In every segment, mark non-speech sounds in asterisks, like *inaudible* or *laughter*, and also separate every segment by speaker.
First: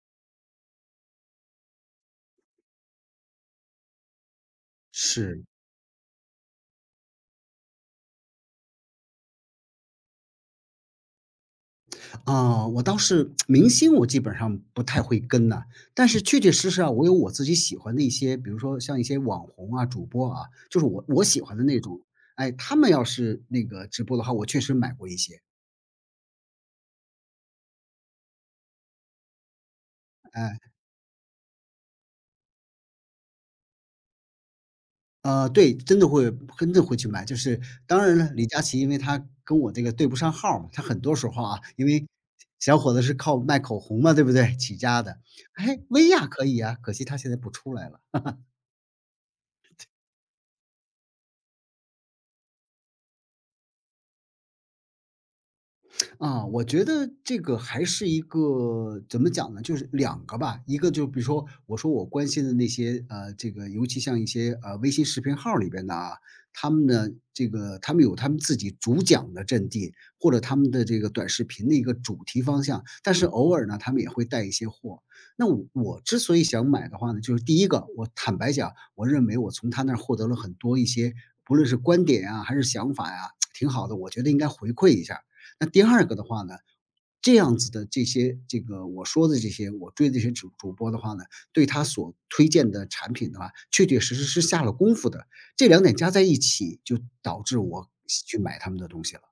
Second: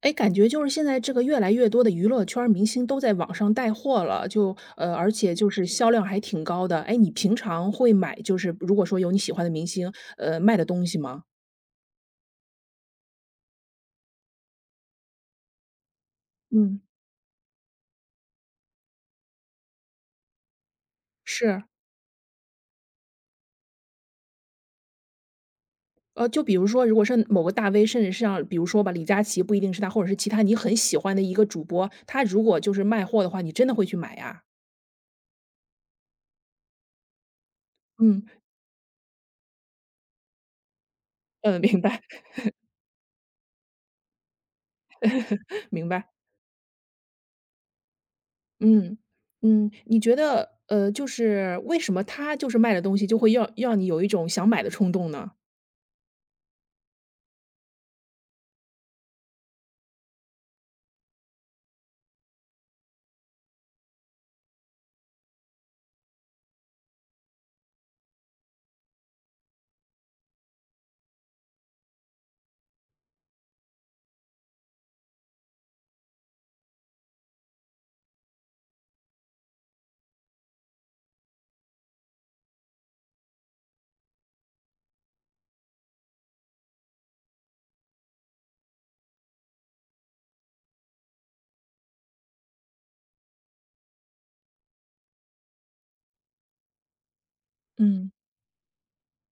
Speaker 1: 哎，感觉就是现在这个越来越多的娱乐圈儿明星都在网上带货了，就而且
Speaker 2: 是，
Speaker 1: 就是销量还挺高的。哎，你平常会买，就是如果说有你喜欢的明星，卖的东西吗？
Speaker 2: 啊，我倒是 *tsk* 明星我基本上不太会跟呐，但是确确实
Speaker 1: 嗯。
Speaker 2: 实啊，我有我自己喜欢的一些，比如说像一些网红啊、主播啊，就是我喜欢
Speaker 1: 是，
Speaker 2: 的那种，哎，他们要是那个直播的话，我确实买过一些，
Speaker 1: 就比如说，如果是某个大 V，甚至是像比如说吧，李佳琦不一定是他，或者是其他你
Speaker 2: 哎，
Speaker 1: 很喜欢的一个主播，他如果就是卖货的话，你真的会去买呀？
Speaker 2: 呃，对，真的会真的会去买，就是当然
Speaker 1: 嗯
Speaker 2: 了，李佳琦因为他跟我这个对不上号儿嘛，他很多时
Speaker 1: *laughs*
Speaker 2: 候
Speaker 1: 嗯，
Speaker 2: 啊，
Speaker 1: 明
Speaker 2: 因
Speaker 1: 白
Speaker 2: 为小伙子是靠卖口红嘛，对不对？起家的，
Speaker 1: *laughs*，
Speaker 2: 哎，
Speaker 1: 明
Speaker 2: 薇
Speaker 1: 白。
Speaker 2: 娅可以啊，可惜她现在不出来了。
Speaker 1: 嗯，嗯，你觉得，就是为什么他就是卖的东西就会要你有一种想买的冲动呢？
Speaker 2: 啊，我觉得这个还是一个怎么讲呢？就是两个吧，一个就比如说我说我关心的那些这个尤其像一些微信视频号里边的啊，他们呢这个他们有他们自己主讲的阵地，或者他们的这个短视频的一个主题方向，但是偶尔呢他们也会带一些货。那我之所以想买的话呢，就是第一个，我坦白讲，我认为我从他那儿获得了很多一些，不论是观点啊还是想法呀、挺好的，我觉得应该回馈一下。那第二个的话呢，这样子的这些这个我说的这些我追的这些主播的话呢，对他所推荐的产品的话，确确实实是下了功夫的。这两点加在一起，就导致我
Speaker 1: 嗯。
Speaker 2: 去买他们的东西了，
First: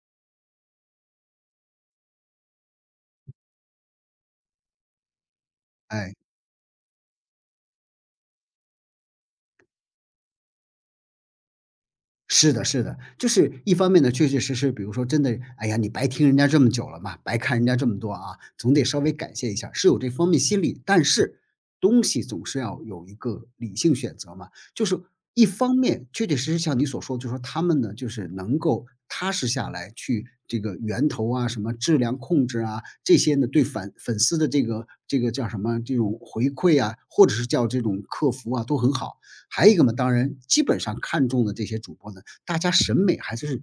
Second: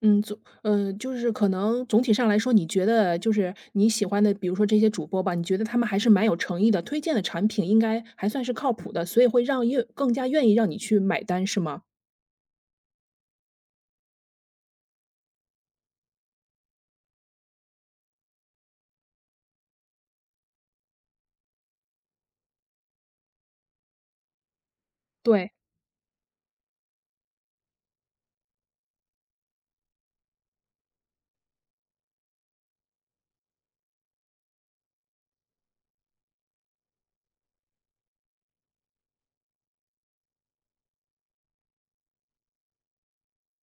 Speaker 1: 嗯，就是可能总体上来说，你觉得就是你喜欢的，比如说这些主播吧，你觉得他们还是
Speaker 2: 哎。
Speaker 1: 蛮有诚意的，推荐的产品应该还算是靠谱的，所以会让更加愿意让你去买单，是吗？
Speaker 2: 是的，是的，就是一方面呢，确确实实，比如说真的，哎呀，你白听人家这么久了嘛，白看人家这么多啊，总得稍微感谢一下，是有这方面心理。但是东西总是要有一个理性选择嘛，就是一
Speaker 1: 对。
Speaker 2: 方面确确实实像你所说，就是说他们呢，就是能够踏实下来去这个源头啊，什么质量控制啊，这些呢，对粉丝的这个这个叫什么这种回馈啊，或者是叫这种客服啊，都很好。还有一个嘛，当然基本上看中的这些主播呢，大家审美还是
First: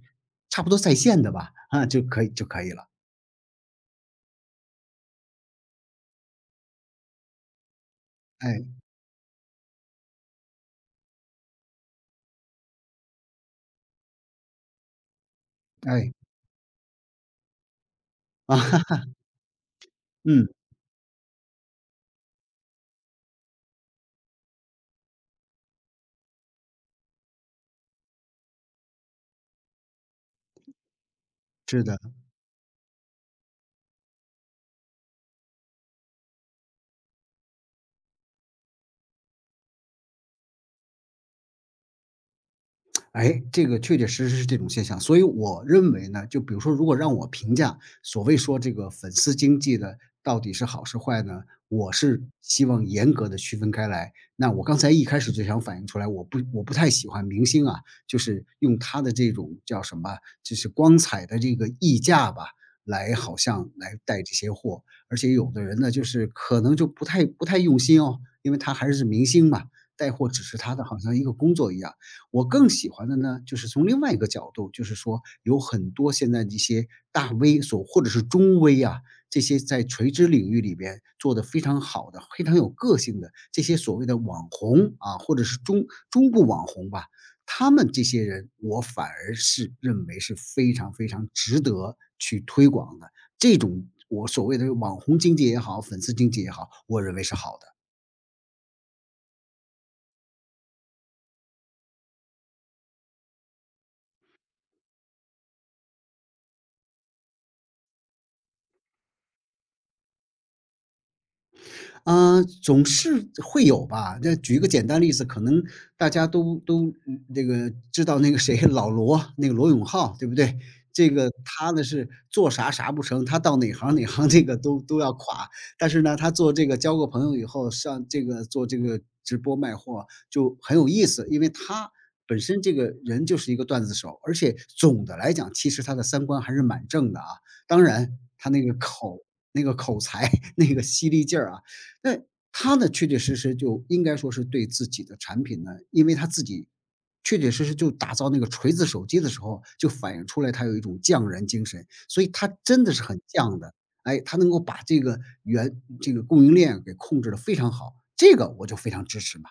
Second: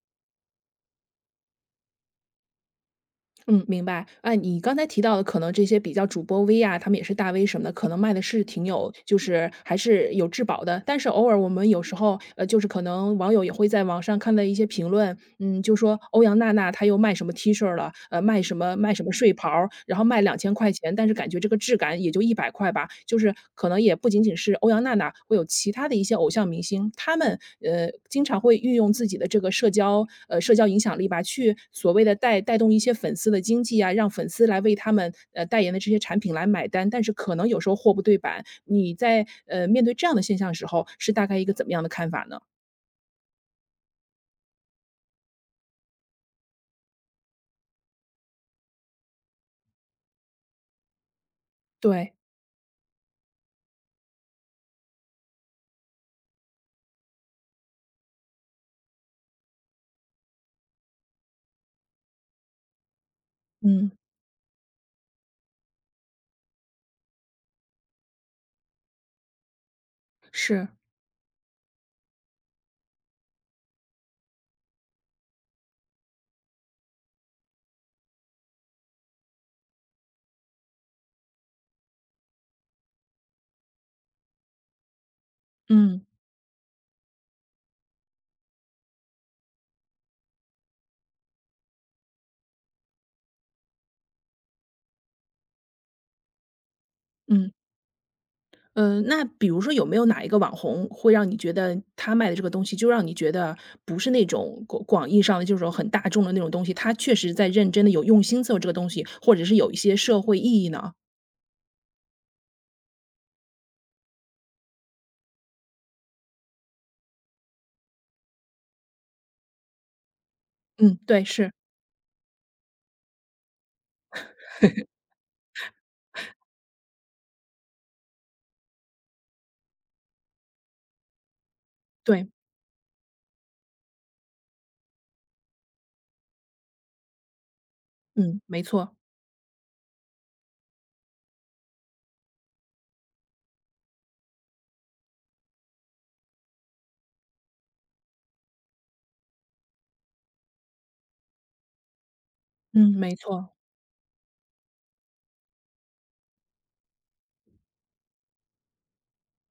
Speaker 2: 差不多在线的吧，啊，就可以就可以了。
Speaker 1: 嗯，明白。哎，你刚才提到的可能这些比较主播 V 啊，他们也是大 V 什么的，可能卖的是
Speaker 2: 哎，
Speaker 1: 挺有就是还是有质保的。但是偶尔我们有时候，就是可能网友也会在网上看到一些评论，嗯，就说
Speaker 2: 哎，
Speaker 1: 欧阳娜娜她又卖什么 T 恤了，卖什
Speaker 2: 啊，
Speaker 1: 么卖
Speaker 2: *laughs*
Speaker 1: 什么睡袍儿然后卖两
Speaker 2: 嗯，
Speaker 1: 千块钱，但是感觉这个质感也就100块吧。就是可能也不仅仅是欧阳娜娜，会有其他的一些偶像明星，他们，经常会运用自己的这个社交影响力吧，去
Speaker 2: 是
Speaker 1: 所
Speaker 2: 的。
Speaker 1: 谓的带动一些粉丝的经济啊，让粉丝来为他们，代言的这些产品来买单，但是可能有时候货不对版，你在，面对这样的现象的时候，是大概一个怎么样的看法呢？
Speaker 2: 哎，这个确确实实是这种现象。所以我认为呢，就比如说，如果让我评价所谓说这个粉丝经济的到底是好是坏呢，我
Speaker 1: 对，
Speaker 2: 是希望严格的区分开来。那我刚才一开始就想反映出来，我不太喜欢明星啊，就是用他的这种叫什么，就是光彩的这个溢价吧，来好像
Speaker 1: 嗯，
Speaker 2: 来带这些货。而且有的人呢，就是可能就不太用心哦，因为他还是明星嘛，带货只是
Speaker 1: 是，
Speaker 2: 他的好像一个工作一样。我更喜欢的呢，就是从另外一个角度，就是说有很多现在一些大 V 所或者是中 V 啊，这些在垂直领域里边做的非常好的、非常有个性的这些所谓的网红啊，或者是中
Speaker 1: 嗯，
Speaker 2: 中部网红吧，他们这些人，我反而是认为是非常非常值得去推广的。这种我所谓的网红经济也好，粉丝经济也好，我认为是
Speaker 1: 嗯。
Speaker 2: 好的。
Speaker 1: 嗯，那比如说有没有哪一个网红会让你觉得他卖的这个东西，就让你觉得不是那种广义上的就是说很大众的那种东西，他确实在认真的有用心做这个东西，或者是有一些社会意义呢？
Speaker 2: 嗯，总是会有吧。这举一个简单例子，可能大家都这个知道那个谁老罗，那个罗永浩，对不对？
Speaker 1: 嗯，
Speaker 2: 这
Speaker 1: 对，
Speaker 2: 个
Speaker 1: 是，
Speaker 2: 他呢是做啥啥不成，他到哪行哪行这个都要垮。但是呢，他做这个交个朋友以后，上这个做这个直播卖货就很有意思，因为他
Speaker 1: 对，
Speaker 2: 本身这个人就是一个段子手，而且总的来讲，其实他的三观还是蛮正的啊。当然，
Speaker 1: 嗯，
Speaker 2: 他
Speaker 1: 没
Speaker 2: 那个
Speaker 1: 错，
Speaker 2: 口那个口才 *laughs* 那个犀利劲儿啊，那他呢，确确实实就应该说是对自己的产品呢，因为他自己确确实实就打造那个锤子手机的时候，就反映出来他有一种匠人精神，所以他真
Speaker 1: 嗯，
Speaker 2: 的是
Speaker 1: 没
Speaker 2: 很
Speaker 1: 错，
Speaker 2: 匠的。哎，他能够把这个原这个供应链给控制的非常好，这个我就非常支持嘛，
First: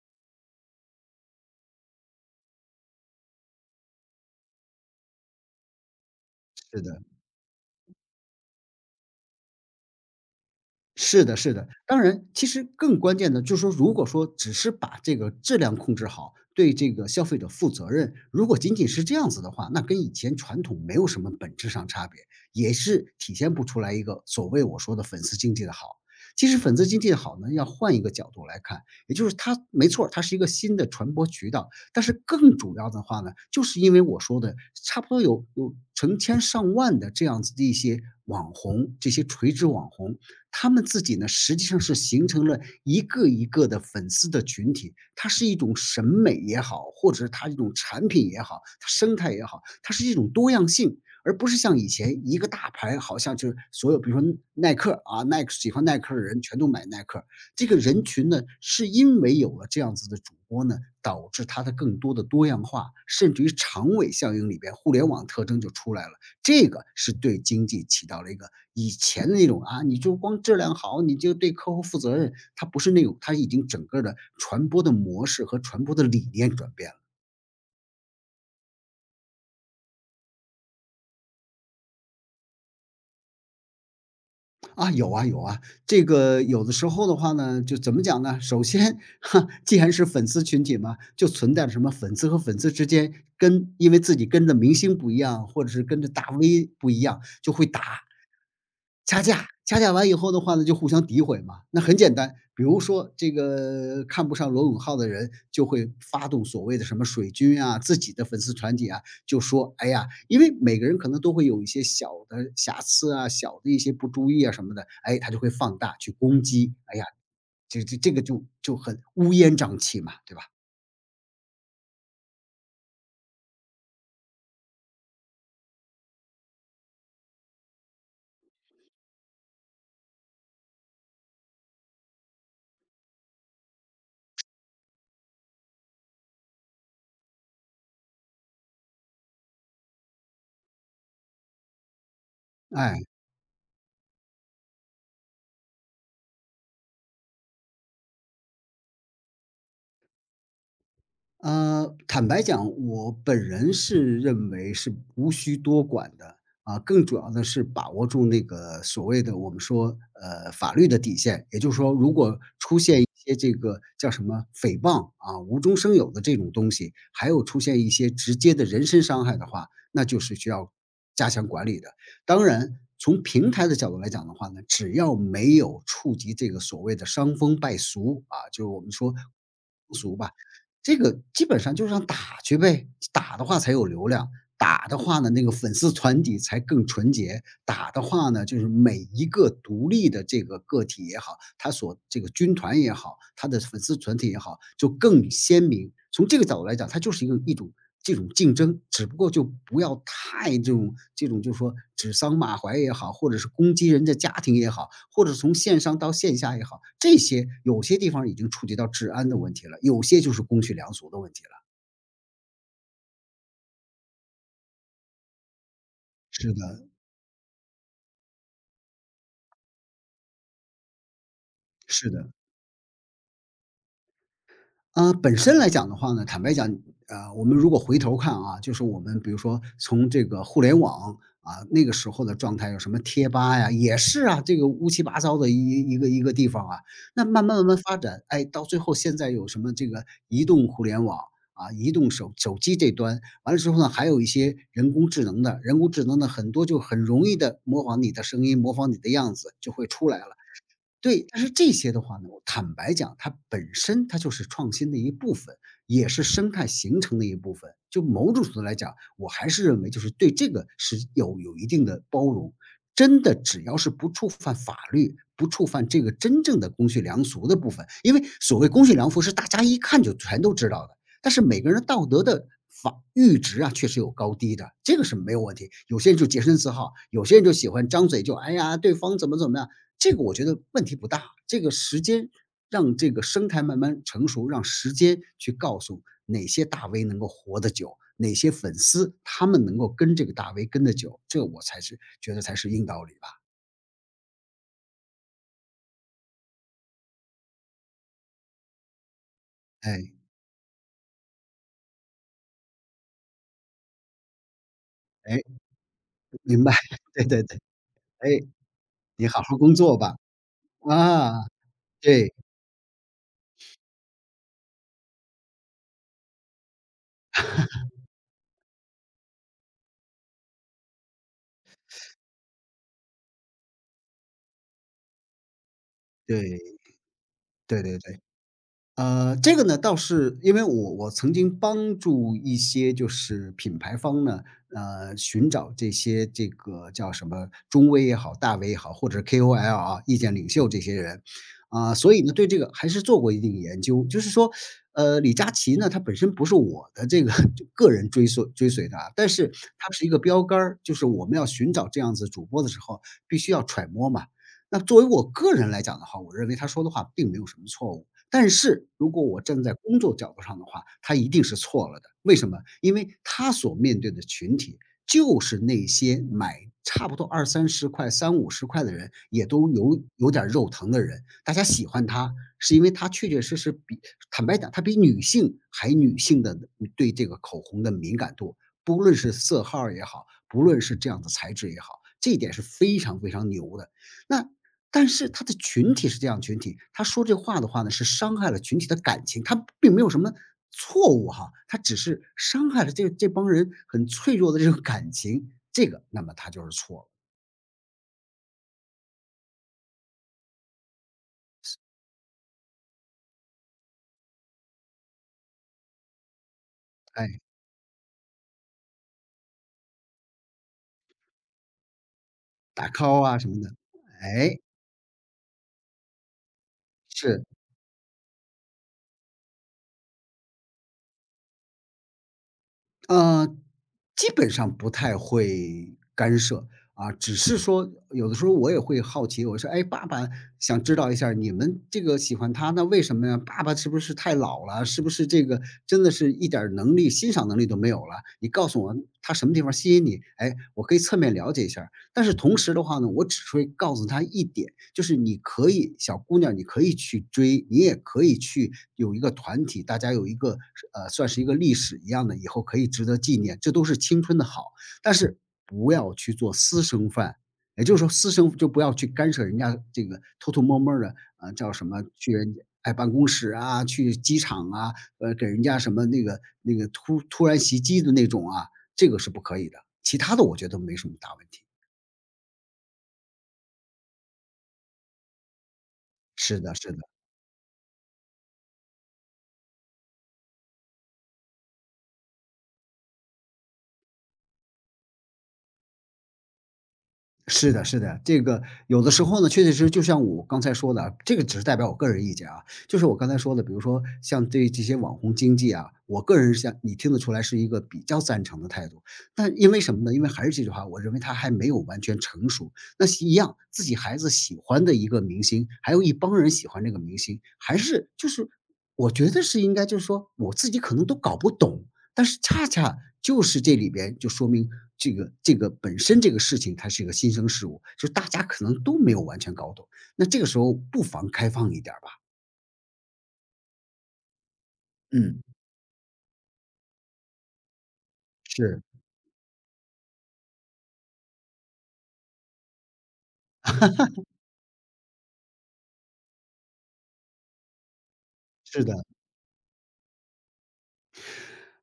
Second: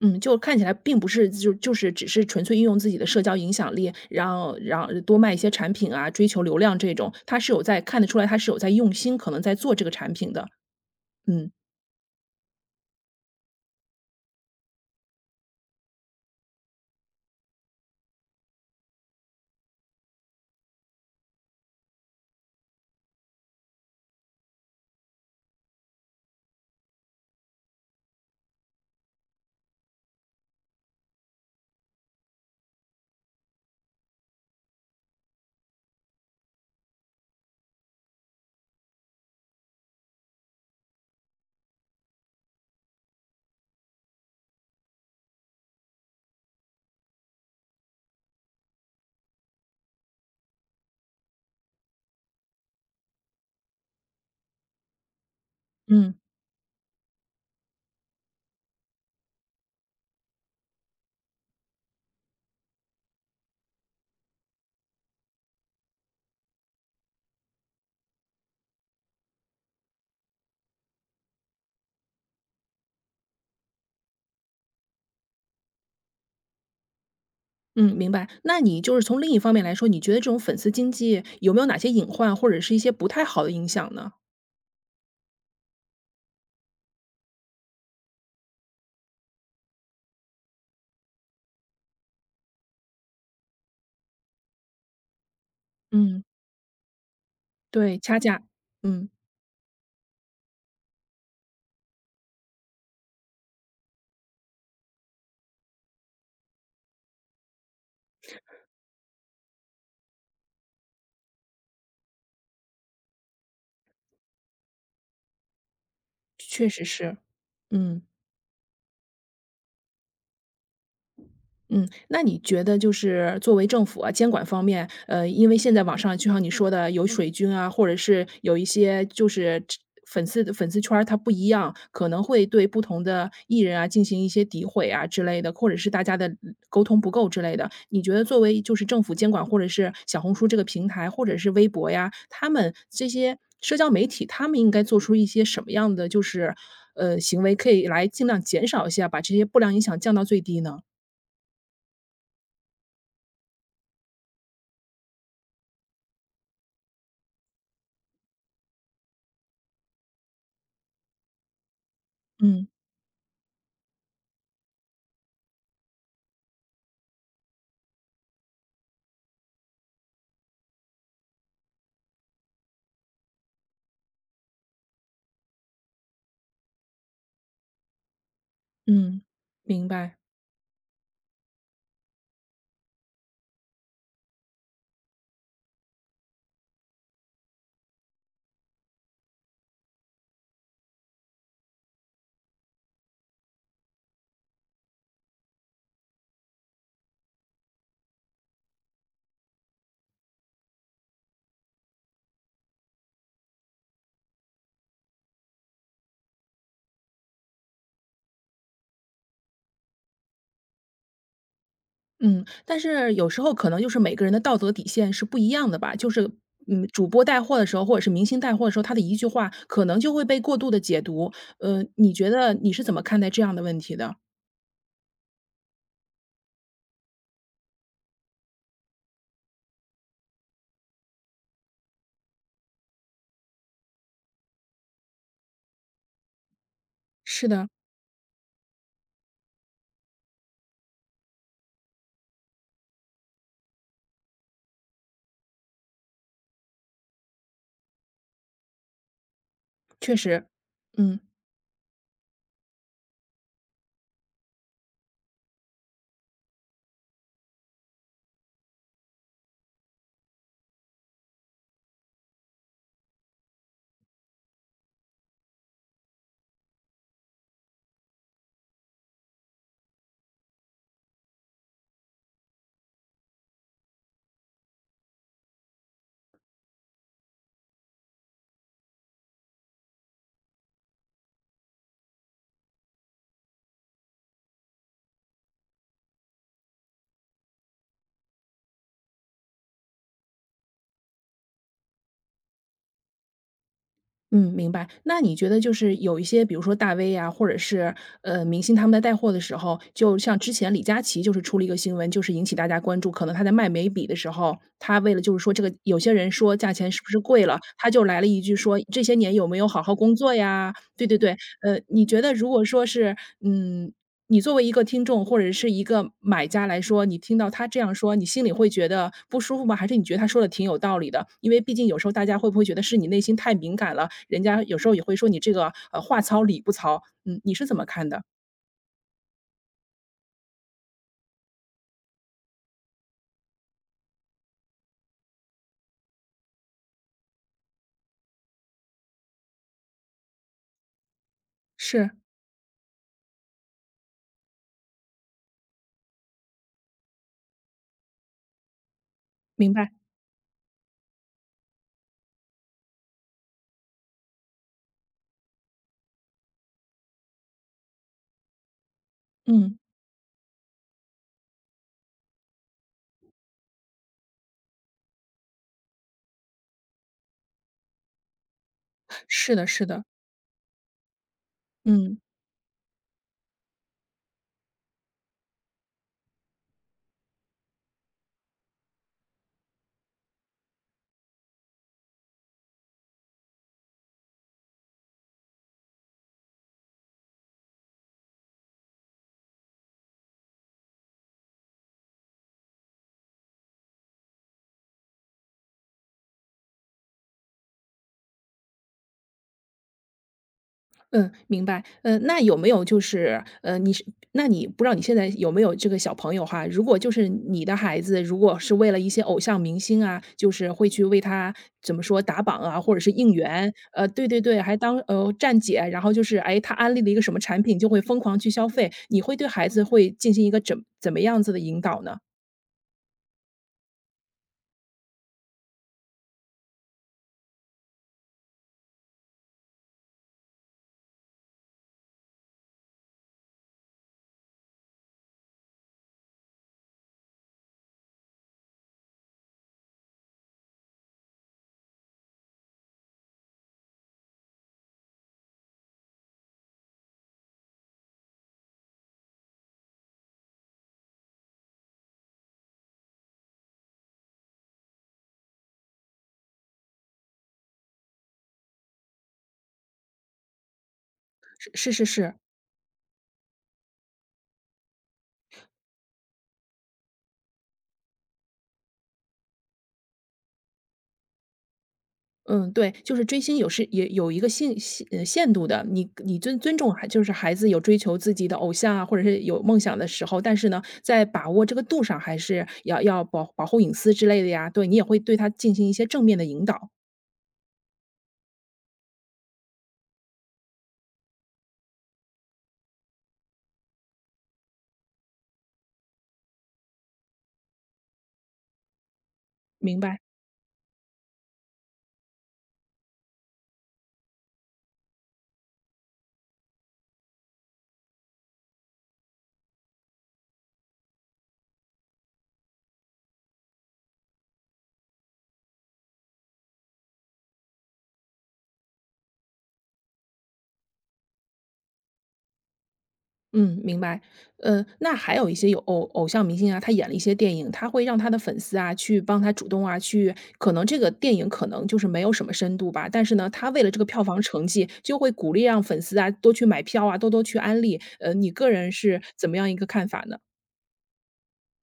Speaker 1: 嗯，就看起来并不是就只是纯粹运用自己的社交影响力，然后让多卖一些产品啊，追求流量
Speaker 2: 是
Speaker 1: 这
Speaker 2: 的。
Speaker 1: 种，他是有在看得出来，他是有在用心，可能在做这个产品的，
Speaker 2: 是的，
Speaker 1: 嗯
Speaker 2: 是的。当然，其实更关键的就是说，如果说只是把这个质量控制好，对这个消费者负责任，如果仅仅是这样子的话，那跟以前传统没有什么本质上差别，也是体现不出来一个所谓我说的粉丝经济的好。其实粉丝经济的好呢，要换一个角度来看，也就是它没错儿，它是一个新的传播渠道，但是更主要的话呢，就是因为我说的，差不多有成千上万的这样子的一些网红，这些垂直网红，他们自己呢，实际上是形成了一个一个的粉丝的群体。它是一种审美也好，或者是它一种产品也好，它生态也好，它是一种多样性，而不是像以前一个大牌，好像就是所有，比如说耐克啊，耐克喜欢耐
Speaker 1: 嗯。
Speaker 2: 克的人全都买耐克。这个人群呢，是因为有了这样子的主播呢，导致它的更多的多样化，甚至于长尾效应里边，互联网特征就出来了。这个是对经济起到了一个以前的那种啊，你就光质量好，你就对客户负责任，它不是那种，它已经整个的传播的模式和传播的理念转变了。
Speaker 1: 嗯，明白。那你就是从另一方面来说，你觉得这种粉丝经济有没有哪些隐患，或者是一些不太好的影响呢？
Speaker 2: 啊，有啊有啊，这个有的时候的话呢，就怎么讲呢？首先，*laughs* 哈，既然是粉丝群体嘛，就存在着什么粉丝和粉丝之间跟因为自己跟着明星不一样，或者是跟着
Speaker 1: 嗯，
Speaker 2: 大 V 不一样，就会打。
Speaker 1: 对，掐架，嗯，
Speaker 2: 掐架，掐架完以后的话呢，就互相诋毁嘛。那很简单，比如说这个看不上罗永浩的人，就会发动所谓的什么水军啊，自己的粉丝团体啊，就说：“哎呀，因为每个人可能都会有一些小的瑕疵啊，小的一些不注意啊什么的，哎，他就会放大去攻
Speaker 1: 确
Speaker 2: 击。
Speaker 1: 实
Speaker 2: 哎呀，
Speaker 1: 是，
Speaker 2: 这这
Speaker 1: 嗯。
Speaker 2: 这个就很乌烟瘴气嘛，对吧？
Speaker 1: 嗯，那你觉得就是作为政府啊，监管方面，因为现在网上就像你说的，有水军啊，或者是有一些就是这粉丝的粉丝圈儿它不一样，可能会对不同的艺人啊进行一些诋毁啊之类的，或者是大家的沟通不够之类的。你觉得作为就是政府监管，或者是小红书这个平台，或者是微博呀，他们
Speaker 2: 哎。
Speaker 1: 这些社交媒体，他们应该做出一些什么样的就是行为，可以来尽量减少一下，把这些不良影响降到最低呢？
Speaker 2: 呃，坦白讲，我本人是认为是无需多管的啊，更主要的是把握住那个所谓的我们说法律的底线，也就是说，如果
Speaker 1: 嗯。
Speaker 2: 出现一些这个叫什么诽谤啊、无中生有的这种东西，还有出现一些直接的人身伤害的话，那就是需要加强管理的。当然，从平台的角度来讲的话呢，只要没有触及这个所谓的伤风败俗啊，就是我们说。
Speaker 1: 嗯，明白。
Speaker 2: 俗吧。这个基本上就是让打去呗，打的话才有流量，打的话呢，那个粉丝团体才更纯洁，打的话呢，就是每一个独立的这个个体也好，他所这个军团也好，他的粉丝团体也好，就更鲜明。从这个角度来讲，它就是一个一种这种竞争，只不过就不要太这种就是说指桑骂槐也好，或者是攻击人家家庭也好，或者从线上到线下也好，这些有些地方已经触及到治安的问题了，有些就是公序良俗的问题了。
Speaker 1: 嗯，但是有时候可能就是每个人的道德底线是不一样的吧，就是
Speaker 2: 是的，
Speaker 1: 主播带货的时候，或者是明星带货的时候，他的一句话可能就会被过度的解读。
Speaker 2: 是
Speaker 1: 你觉
Speaker 2: 的。
Speaker 1: 得你是怎么看待这样的问题的？
Speaker 2: 本身来讲的话呢，坦白讲，我们如果回头看啊，就是我们比如说从这个互联网啊，那个时候的状态，有什么贴吧呀，也是啊，这个乌七八糟的一个一个地方啊。那慢
Speaker 1: 是
Speaker 2: 慢慢
Speaker 1: 的，
Speaker 2: 慢发展，哎，到最后现在有什么这个移动互联网啊，移动手机这端，完了之后呢，还有一些人工智能的很多就很容易的模仿你的声音，模仿你的样子就会出
Speaker 1: 确
Speaker 2: 来了。
Speaker 1: 实，嗯。
Speaker 2: 对，但是这些的话呢，我坦白讲，它本身它就是创新的一部分，也是生态形成的一部分。就某种程度来讲，我还是认为就是对这个是有一定的包容。真的只要是不触犯法律，不触犯这个真正的公序良俗的部分，因为所谓公序良俗是大家一看就全都知道的，但是每个人道德的法阈值啊，确实有高低的，这个是没有问题。有些人就洁身自好，有些人就喜欢张嘴就哎呀，对方怎么怎么样，这个我觉得问题不大，这个时间让这个生态慢慢成熟，让时间去告诉哪些大 V 能够活得久，哪些粉丝他们能够跟这个大 V 跟得久，这我才是觉得才是硬道理吧。
Speaker 1: 嗯，明白。那你觉得就是有一些，比如说大 V 啊，或者是明星，他们在带货的时候，
Speaker 2: 哎，
Speaker 1: 就像之前李佳琦就是出了一个新闻，就是引起大家关注。可能他在卖眉笔的时候，他为了就是
Speaker 2: 哎，
Speaker 1: 说这个，有些人说
Speaker 2: 明
Speaker 1: 价
Speaker 2: 白，
Speaker 1: 钱是
Speaker 2: *laughs*
Speaker 1: 不是
Speaker 2: 对对
Speaker 1: 贵了，
Speaker 2: 对，
Speaker 1: 他就来了
Speaker 2: 哎，
Speaker 1: 一句说这些
Speaker 2: 你
Speaker 1: 年
Speaker 2: 好
Speaker 1: 有没
Speaker 2: 好
Speaker 1: 有
Speaker 2: 工
Speaker 1: 好好
Speaker 2: 作
Speaker 1: 工
Speaker 2: 吧，
Speaker 1: 作呀？对对对，
Speaker 2: 啊，
Speaker 1: 你觉
Speaker 2: 对，
Speaker 1: 得如果说是嗯你作为一个听众或者是一个买家来说，你听到他这样说，你心里会觉得不舒服吗？还是你觉得他说的挺有道理的？因为毕竟有时候大家会不会觉得是你内心太敏感了，人家有时候也会说你这个，话糙
Speaker 2: 对，
Speaker 1: 理不糙。嗯，你是怎
Speaker 2: 对
Speaker 1: 么
Speaker 2: 对
Speaker 1: 看
Speaker 2: 对。
Speaker 1: 的？
Speaker 2: 这个呢倒是因为我曾经帮助一些就是品牌方呢，寻找这些这个叫什么中微也好，大 V 也好，或者 KOL 啊，意见领袖这些人，啊，
Speaker 1: 是，
Speaker 2: 所以呢对这个还是做过一定研究。就是说，李佳琦呢，他本身不是我的这个 *laughs* 就个人追随的啊，但是
Speaker 1: 明
Speaker 2: 他
Speaker 1: 白，
Speaker 2: 是一个标杆儿，就是我们要寻找这样子主播的时候，必须要揣摩嘛。那作为我个人来讲的话，我认为他说的话并没有什么错误。但是如果我站在
Speaker 1: 嗯，
Speaker 2: 工作角度上的话，他一定是错了的。为什么？因为他所面对的群体就是那些买差不多二三十块、三五十块的人，也
Speaker 1: 是的
Speaker 2: 都
Speaker 1: 是
Speaker 2: 有
Speaker 1: 的，
Speaker 2: 有点儿肉疼的人。大家喜欢
Speaker 1: 嗯。
Speaker 2: 他，是因为他确确实实比坦白讲，他比女性还女性的对这个口红的敏感度，不论是色号儿也好，不论是这样的材质也好，这一点是非常非常牛的。那但是他的群体是这样的群体，他说这话的话呢，是伤害了群体的感情，他并没有什么错误哈，他只是伤害了这帮人很脆弱的这种感情，这个那么他就是错了。
Speaker 1: 嗯，明白。那有没有就是，你是那你不知道你现在有没有这个小朋友哈？如果就是
Speaker 2: 哎，
Speaker 1: 你的孩子，如果是为了一些偶像明星啊，就是会去为他怎么说打榜啊，
Speaker 2: 打
Speaker 1: 或者是
Speaker 2: call
Speaker 1: 应
Speaker 2: 啊什么的，
Speaker 1: 援，对对
Speaker 2: 哎，
Speaker 1: 对，还当站姐，然后就是哎，他安利了一个什么
Speaker 2: 是。
Speaker 1: 产品，就会疯狂去消费。你会对孩子会进行一个怎么样子的引导呢？
Speaker 2: 呃，基本上不太会干涉，啊，只是说有的时候我也会好奇，我说：“哎，爸爸想知道一下儿你们这个喜欢他，那为什么呀？爸爸是不是太老了？是不是这个真的是一点儿能力、欣赏能力都没有了？你告诉我他什么地方吸引你，哎，我可以侧面了解一下儿但是同时的话呢，我只会告诉她一点，就是你可以小姑娘，你可以去追，你也可以去有一个团体，大家有一个算是一个历史一样的，以后可以值得纪念，这都是青春的好。但是不要去做私生饭，也就是说私生就不要去干涉人家这个偷偷摸摸的啊，
Speaker 1: 是
Speaker 2: 叫什
Speaker 1: 是
Speaker 2: 么
Speaker 1: 是
Speaker 2: 去
Speaker 1: 是，
Speaker 2: 人家哎办公室啊，去机场啊，给人家什么那个突然袭击的那种啊，这个是不可以的。其他的我觉得没什么大问题。
Speaker 1: 嗯，对，就是追星有是也有一个限度的，你尊
Speaker 2: 是的
Speaker 1: 尊重
Speaker 2: 是的，
Speaker 1: 孩就是孩子有追求自己的偶像啊，或者是有梦想的时候，但是呢，在把握这个度上，还是要保护隐私之类的呀。对你也会对他进行一些正面的引导，
Speaker 2: 是的是的，这个有的时候呢，确确实实就像我刚才说的啊，这个只是代表我个人意见啊，就是我刚才说的，比如说像对这些网红经济啊，我个人像你听得出来是一个比较赞成的态度，但因为什
Speaker 1: 明
Speaker 2: 么呢？
Speaker 1: 白？
Speaker 2: 因为还是这句话，我认为他还没有完全成熟。那是一样，自己孩子喜欢的一个明星，还有一帮人喜欢这个明星，还是就是我觉得是应该就是说我自己可能都搞不懂，但是恰恰就是这里边就说明这个本身这个事情它是一个新生事物，就大家可能都没有完全搞懂。那这个时候不妨开放一点儿吧，
Speaker 1: 嗯，明白。那还
Speaker 2: 嗯，
Speaker 1: 有一些有偶像明星啊，他演了一些电影，他会让他的粉丝
Speaker 2: 是，
Speaker 1: 啊，去帮他主动啊，去可能这个电影可能就是没有什么深度吧，但是呢，他为了这个票房成绩，就会鼓励让粉丝啊，多去买票啊，多多去安利。你个
Speaker 2: 是
Speaker 1: 人
Speaker 2: 的。
Speaker 1: 是怎么样一个看法呢？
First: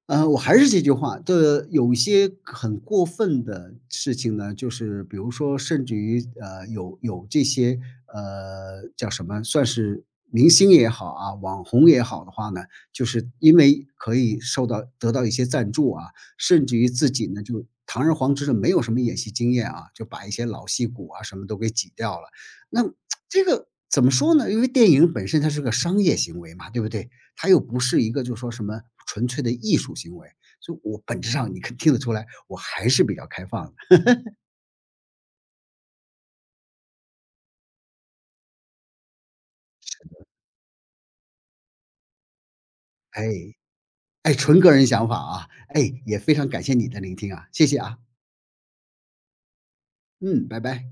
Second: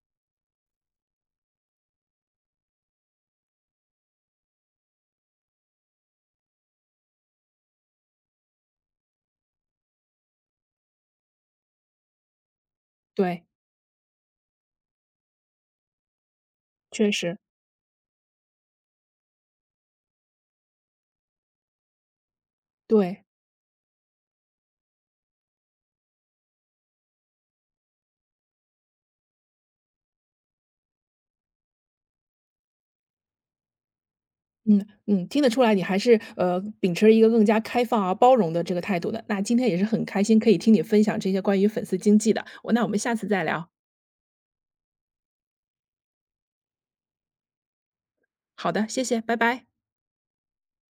Speaker 2: 我还是这句话，这有一些很过分的事情呢，就是比如说，甚至于有这些叫什么，算是明星也好啊，网红也好的话呢，就是
Speaker 1: 对，
Speaker 2: 因为可以受到得到一些赞助啊，甚至于自
Speaker 1: 确
Speaker 2: 己
Speaker 1: 实，
Speaker 2: 呢就堂而皇之的没有什么演戏经验啊，就把一些老戏骨啊什么都给挤掉了。那
Speaker 1: 对，
Speaker 2: 这个怎么说呢？因为电影本身它是个商业行为嘛，对不对？它又不是一个就说什么纯粹的艺术行为，所以我本质上你可听得出来，我还是比较开放的。
Speaker 1: 嗯嗯，听得出来你还是秉持一个更加开放啊、包容的这个态度的。那今天也是很开心可以听你分享这些关于粉丝经济的，那我们下次再
Speaker 2: 哎，
Speaker 1: 聊。
Speaker 2: 哎，纯个人想法啊，哎，也非常感谢你的聆听啊，谢谢啊，
Speaker 1: 好的，谢谢，拜拜。
Speaker 2: 嗯，拜拜。